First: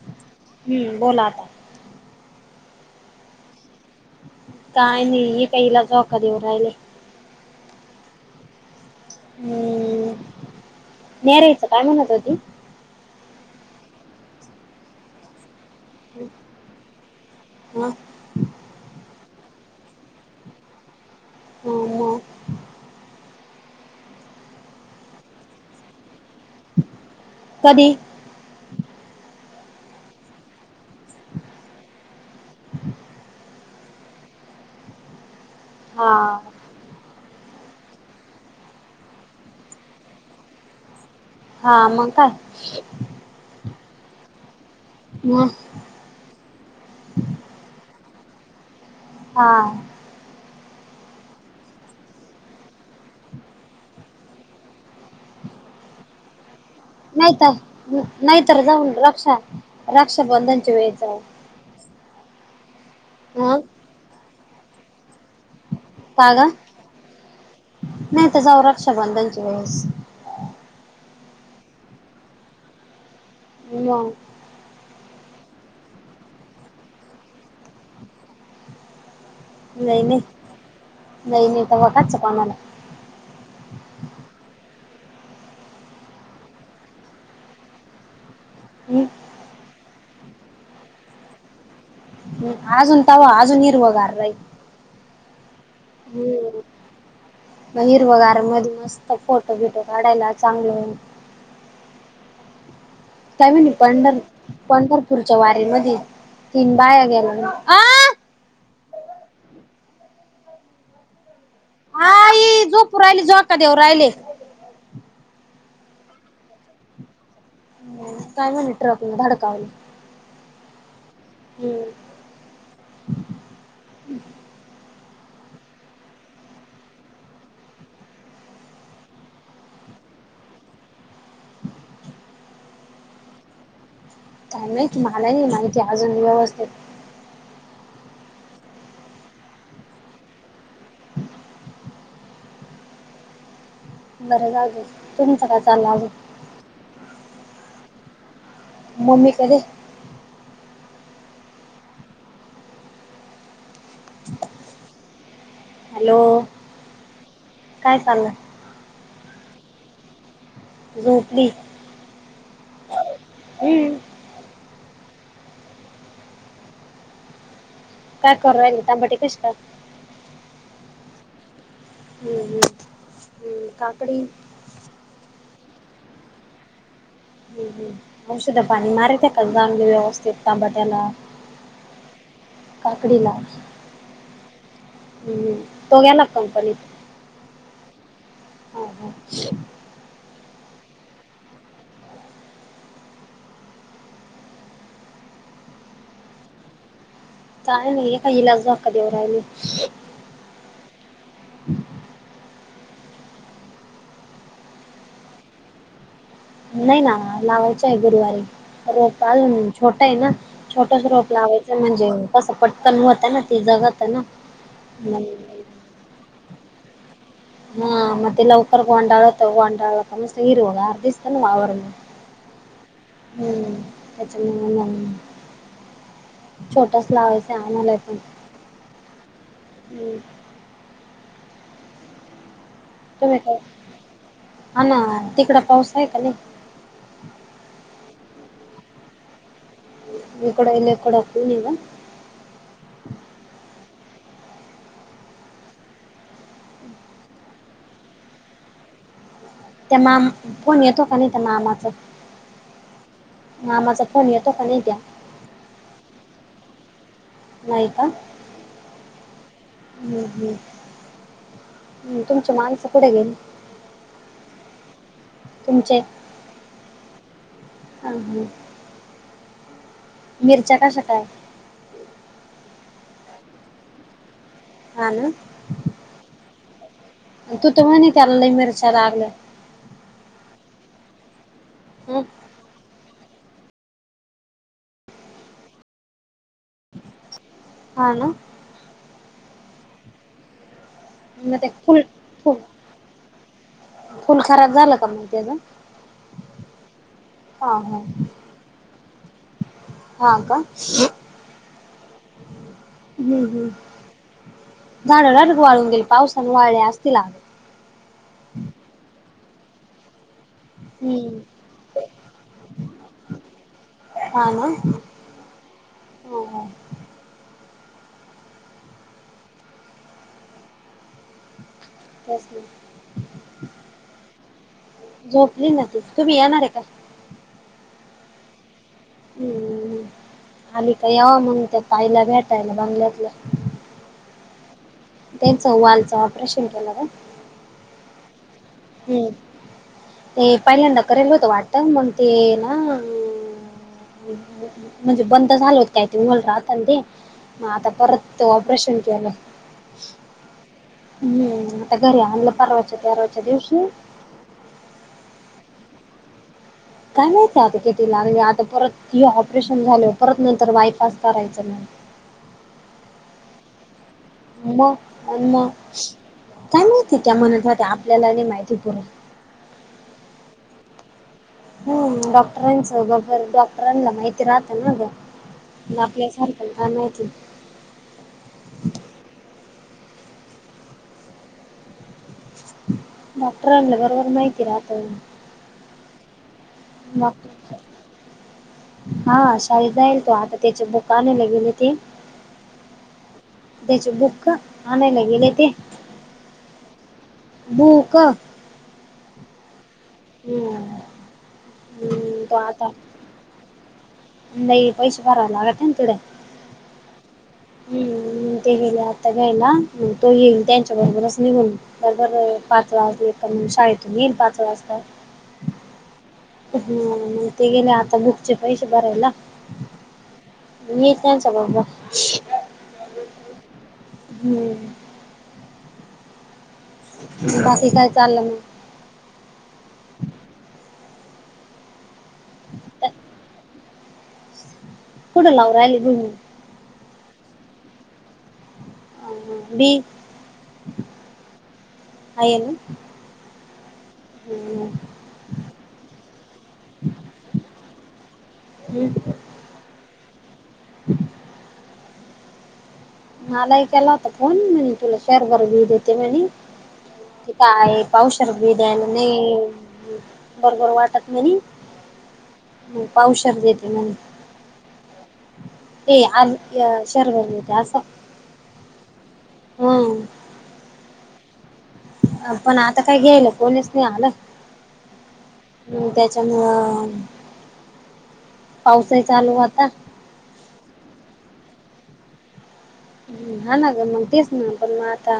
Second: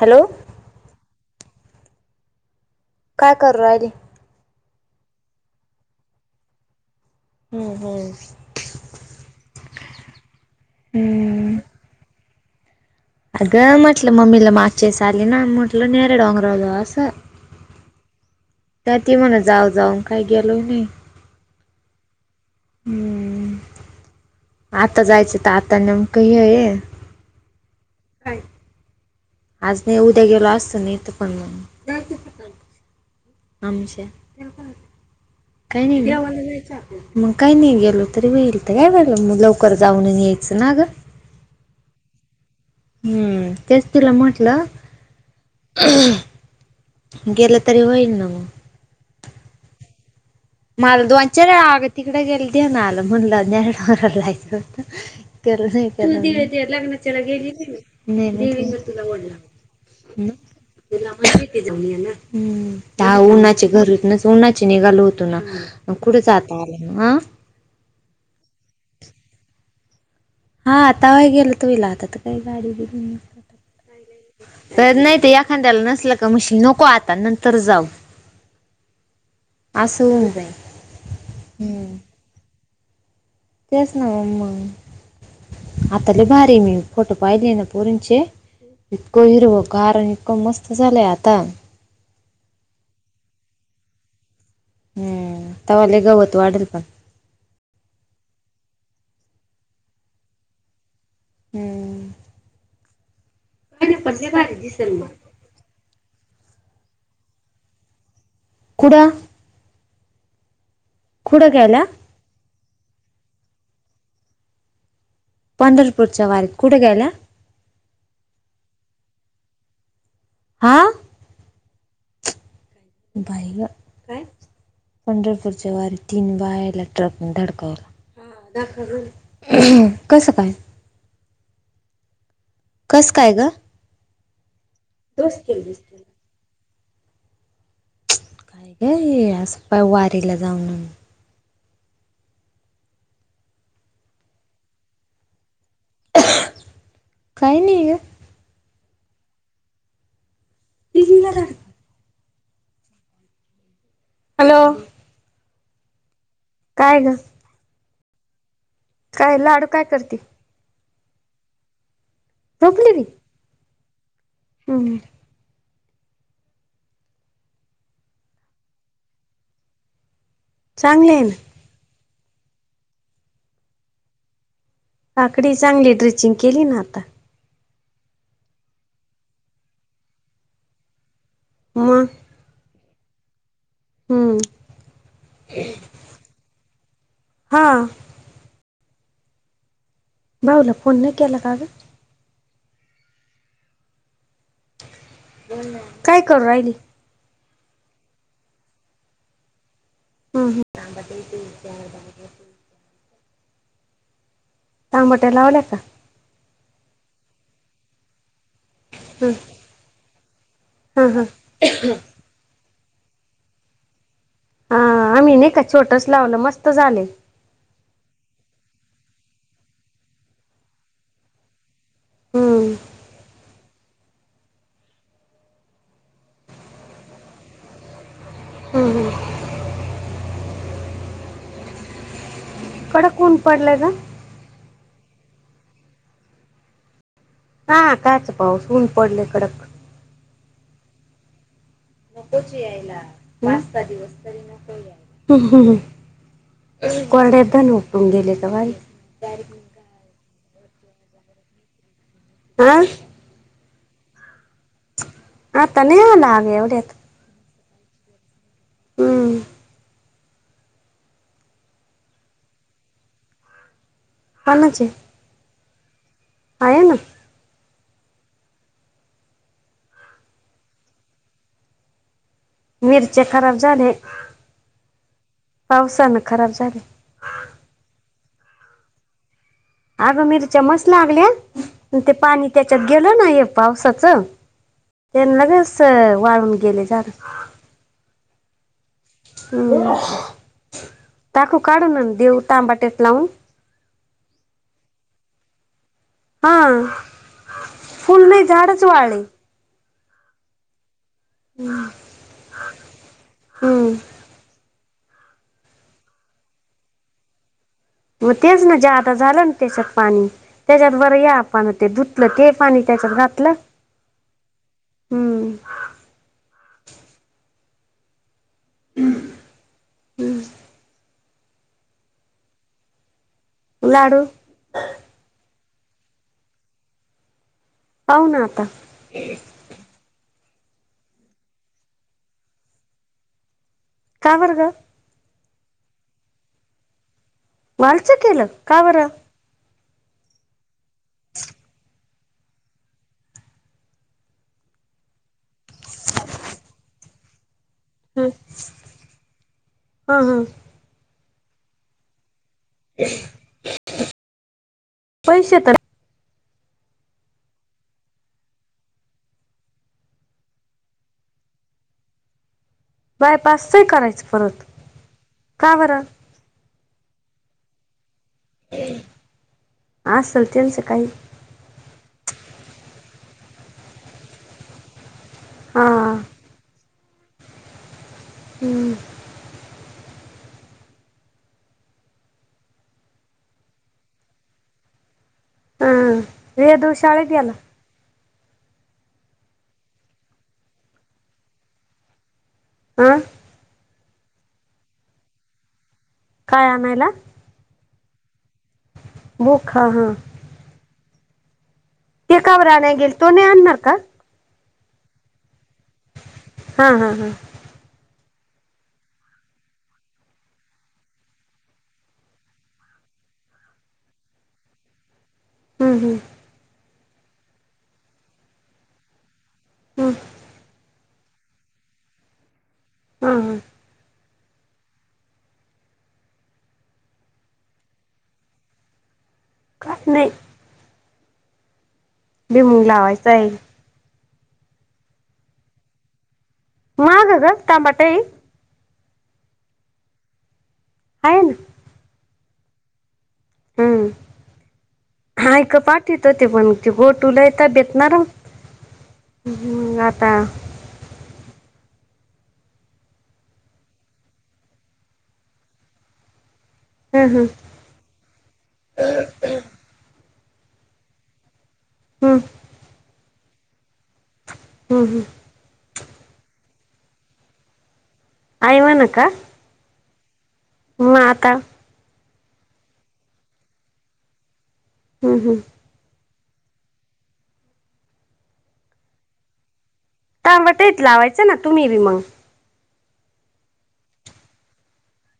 Hello. हम्. बोला आता. काय कराल्या. काय नाही ही काय हिला, झोका देव राहिले. हम्म हम्म. हम्म. हम्म नेरायचं काय म्हणत होती. अगं म्हटलं मम्मीला मागच्या वेळेस आले ना म्हटलं नेरे डोंगरावर जाऊ. हं. त्यात म्हणा जाऊ जाऊन, काय गेलो नाही मग हम्. आता जायचं तर, आता नेमक हे ये. कधी. काय. आज नाही उद्या गेलो, असतं नाय पण मग‌. आमच्या काही हा नाहीये. मग काही नाही गेलो तरी व्हेल. तर काय वेला मग लवकर जाऊन यायचं ना गं. हां. मग काय? हम्म. तेच तिला म्हटलं. मग. गेलं तरी होईना मगं. हां. मला दोनचार आग तिकडे गेल ते ना, आला म्हणल [unintelligible] [unintelligible] नाही गेली तर [unintelligible] नाहीतर जाऊन तु रक्षा रक्षाबंधनच्या वेळेस जाऊ म्ह जाऊन ना हम्. त्या ह उन्हाच्या घरीच ना, उन्हाचे निघालो होतो ना. कुठे का ग जाता, आलं ना आं. नाही तेजा, राव रक्षाबंधनच्या वेळेस. हां आता व गेलंतो हिला, आतात काही गाडी बिडी. मग. तर नाही ते एखाद्याला नसल का, मशीन नको आता नंतर जाऊ. [inaudible] नाही असं नाही होऊन जाईल. नाही नाही, तवा हम्म कनच कामाला. तेच ना मग आता लै भारी मी, फोटो पाहिले ना मी पोरींचे. इतक हम्म हिरव गार आणि, इतक मस्त झालं आहे आता. हम्. अजुन तवा, आजून हिरवगार राहीलं. हम्. तेव्हा लै गवत वाढल पण, मग हिरवघार मध्ये, मस्त फोटो बिटो काढायला चांगलंय. हम्म. काय म्हणी नाही पण पंढर लय भारी दिसल मग पंढरपूरच्या वारी, मधी तीन बाया गेल्या. कुठं. कुठे गेल्या. पोराला झोका देऊन राहिले. पंढरपूरच्या वारी कुठे गेल्या. काय म्हणे, ट्रकन धडकावलं. हां. हम्म. बाई गं. काय. पंढरपूरच्या वारी, तीन बायाला ट्रकने धडकावल. कसं? काय? कसं? काय? ग. काय माहीत? मलाही नाही, डोसकेला माहिती अजून बिसकेला व्यवस्थित. हे ही असं पाय वारीला जाऊन आणू. बरं जाऊ देत तुमचं काय चाललंय अजून? काही नाही ग. मम्मी कधे [unintelligible] झाला. हॅलो. हॅलो! ! काय? ग. काय चाललं? काय लाडू काय करती? झोपली. झोपली बी हुं.. [unintelligible] हां. काय करू राहिली तांबाटी कशी काय? चांगले आहे ना. हम्म. हम्. हम्म. काकडी. काकडी चांगली ड्रेचिंग केली, ना आता. हम् हम औषध पाणी मारित का? जा [unintelligible] व्यवस्थित तांबाट्याला. मग. काकडी ला. हम्म.. हम्म तो गेल्यात कंपनीत. हां. हा हा. भाऊला फोन नाही केला का? ग काय करू राहिली? काय नाही एकाईला झोका देऊ राहिली. हां हां. [inaudible] तामाट लावला का? नाही. ना, लावायचं आहे गुरुवारी. रोप आणून छोट आहे, ना छोटच हा हा रोप लावायचं. म्हणजे? कसं? पटकन होत ना, ते जगत आहे ना. हा. मग आम्ही नाही का? छोटच लावलं मस्त आलंय. हम. लवकर गोडाळत गोंडाळत मस्त हिरवगार दिसत ना वावर. हम्म हम्म. त्याच मनाला लागलं. छोटाच लावायचा आम्हाला पण, हम्म हम्म, हम्. कडक ऊन टॉमेटो पडलंय ग हा ना तिकडं पाऊस आहे का नाही? हा काच पाऊस ऊन पडले कडक. इकडं येले एकडं [unintelligible] नकोच यायला. पाच, सहा दिवस तरी न कोर्ड्यात दण उटून गेले का वारी? त्या माम फोन येतो का? नाही त्या मामाचं. आहं मामा चा फोन येतो का? नाही ते. आता, नाही आला आग एवढ्यात. नाही का. हम. हम्म हम् हम्.. तुमची माणसं पुढे गेली. कोणाचे. तुमच्यात. आहे ना. हं हं. मिरच्या कशा काय? मिरचे खराब झाले. हा ना. पावसानं खराब झाले. तू तर म्हणे त्याला लय, मिरच्या लागल्या. अगं मिरचा मस्त, लागल्या ते हं? पाणी. तेच्यात गेल ना हे पावसाच, त्यांना लगेच वाळून गेले झालं. हा ना. हम्म. मग टाकू ते काढून फुल आणि, देऊ फुल टमाट्यात लावून. फुल खराब झालं का, मग त्याचं. हां. हा हा फुल नाही झाडच वाळय. हा कां. हम.. हम्म हम्म.. झाडं [unintelligible] वाळून गेली पावसामुळं वाळले असतीला. मग तेच ना ज्या आता झालं ना, त्याच्यात पाणी. तेच्यात बरं या हं. आपण ते, धुतलं की पाणी तेच्यात घातलं. हा ना हम्म हा हा हम् हम्म. तस नाही. लाडू. झोपली ना ती, तुम्ही येणार आहे का? पाहूना आता. हम्. आली का याव मंग, त्या ताईला भेटायला बंगल्यातला. का बर गं. त्याचं वालच ऑपरेशन केला काय? वालचं केलं, का बरं. ते पहिल्यांदा कराेयला होतं वाटत, मग ते ना, अं, म्हणजे बंद झाल होत काय ते, मुलं राहत ते मग आता. परत ऑपरेशन केलं. हा हा हम्म.. आता घरी आणलं, परवाच्या तेरावाच्या दिवशी. पैसे तर, काय माहितीय आता किती लागले, आता परत ती ऑपरेशन झाल परत नंतर वायपास करायचं म्हण. बायपासच ही करायचं. परत अन्म अन्म, का बरं काय माहिती त्या म्हणत होत्या आपल्याला नाही माहिती पूर्ण. आसल त्यांचं काही. हम.. डॉक्टरांचं डॉक्टरांना माहिती राहतं ना हा गं. आपल्यासारखी आणायची. हम्. डॉक्टर आले, बरोबर माहिती राहतं. हा वेदू शाळेत मग. गेला हा शाळेला जाईल तो आता, त्याचे बुक आणयला गेले ते. आं.. त्याचे बुक, आणायला गेले ते. काय आणायला. बुकं बुक हां हां.. हम्म. ते हम्म तो का बर‌ आता आणाय गेल, तो नाही आणणार का? नाही पैशे भरावं लागतेन तिकडं. हा हा हा. हम्म ते गेले आता घ्यायला मंग तो येईल त्यांच्या बरोबरच निघून. दरबर पाच वाजले कमी शाळेतून येईल पाच वाजता. हम्म हम्म. हम्म ते गेले आता बुकचे पैसे भरायला. हम्म मी तेन सगळं. [unintelligible] हा हा. हम्म. बाकी काय चाललं नाय. का नय बिमुंग लावायचां आहे. कुडे लावराय ली बी मी. महाग हाय का ग टमाटाई? बी हाय ना. हाय येनं हम्म. हम्म म हायक पाठवीत होते पण ते गोटू लई तब्येत नरम. हम्म. हम्म आता मलाही केला होता फोन म्हणे तुला शेर बर घेऊ देते म्हणे हम्म हम्म ते काय आहे पावसर भी द्यायला नाही बरोबर वाटत म्हणे. हम्म. मंग पावशेर देते म्हणे. हम्म हम्म. ते आम् य शर भर देते असं. आई म्हणु का? हम्म. मग आता? पण आता काय घ्यायलं कोणीच नाय आलं. हम्म हम्म. हम्म त्याच्यामुळं पाऊसही चालू होता. टामेटेत लावायचं ना तुम्ही बी मंग. हा ना गं मंग तेच ना पण म आता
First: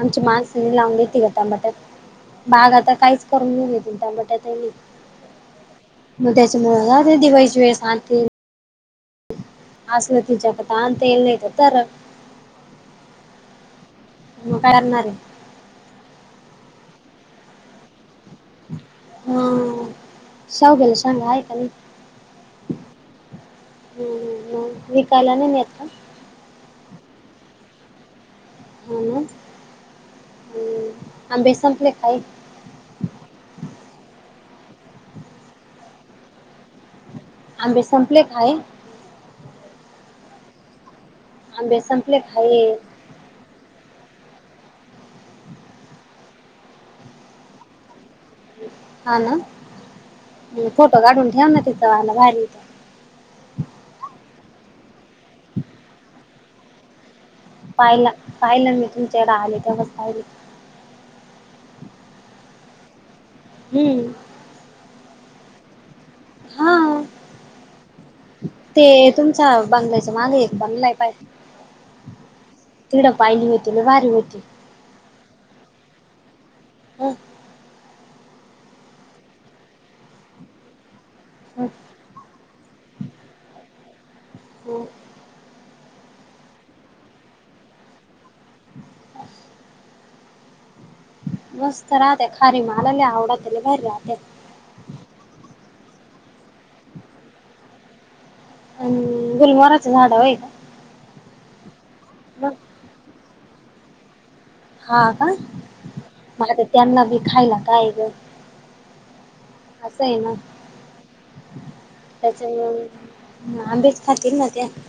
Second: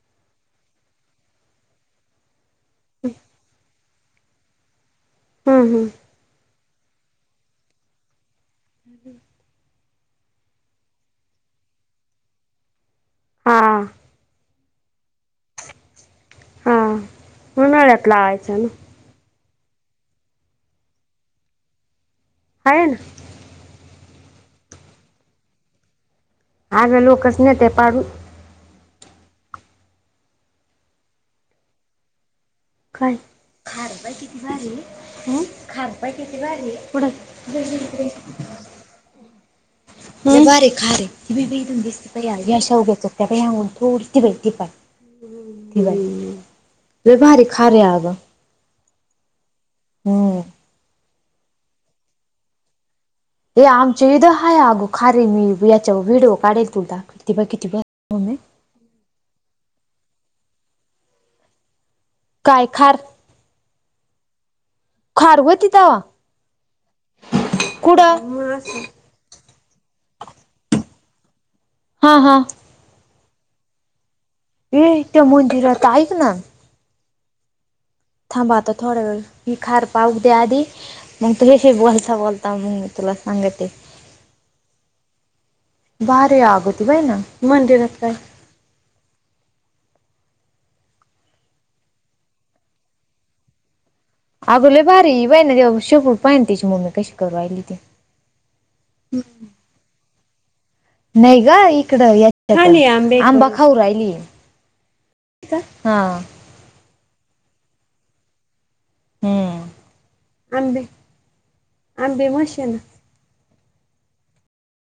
आमची माणसी लावून घेते का तांबाट्यात, बाग आता काहीच करून [unintelligible] तांबाट्यात. हम्म हम्म. म त्याच्यामुळे जाते दिवाळीची वेळ सांतील. [inaudible] असलं तिच्याता [unintelligible] नाहीेत तारं. हा. मग करणार आहे. हा उन्हाळ्यात लावायचं. ना हम्म, सांग गेल्यावर सांग ऐकालोय. हाय ना. हम्म हम्म मग विकायला नाही मिळत का? आज लोकं न ते पाडू हो ना, हम्म, आंबे संपले काय? काय? खारपाय किती झाले? हम्म? खारपाय किती झाले? कुठंय? आंबे संपले काय? लईभारी खारी. आंबे संपले काय [unintelligible] ठीक आहे, हम्म लईभारी खारी आहे अगं. हा ना, हम्म फोटो काढून ठेव ना तिचा लईभारी येतोय. हे आमच्या इथं हाय अग खारे मी ह्याच्यावर व्हिडिओ काढेत होता. पाहिला पाहिलं मी तुमच्या इकडं आले तेव्हाच पाहिलं. काय खार? हम्म खार व्होती तवा? हा कुठं मग असं ते तुमचा बंगलाचा माग एक बंगलाय पाय. हा हा. तिकडं पाहिली होती, लईभारी होती. ये ते मंदिरात ऐक ना. हं? थांब आता थोडा वेळ, ही खार पाहू दे आधी. मग तुझ्याशी बोलता बोलता मग मी तुला सांगते. हो. भारी अगं ती व्हय ना? मंदिर काय. [unintelligible] मस्त राहते खारी मला लई आवडते लईभारी राहतेत. अगं लई भारी वनेदेव शभु पॅनतीची मम्मी कशी करू राहिली ती. हम्म गुलमोहराच झाड हाय व्हय? नाही ग इकड याच्यात आहे, आंबा खाऊ राहिली. हा का? हा मला तर त्यांना बी खायला काय ग? हम्म असं आहे ना आंबे आंबे त्याच्या मशीन येऊन. हा आंबेच खातील ना त्या.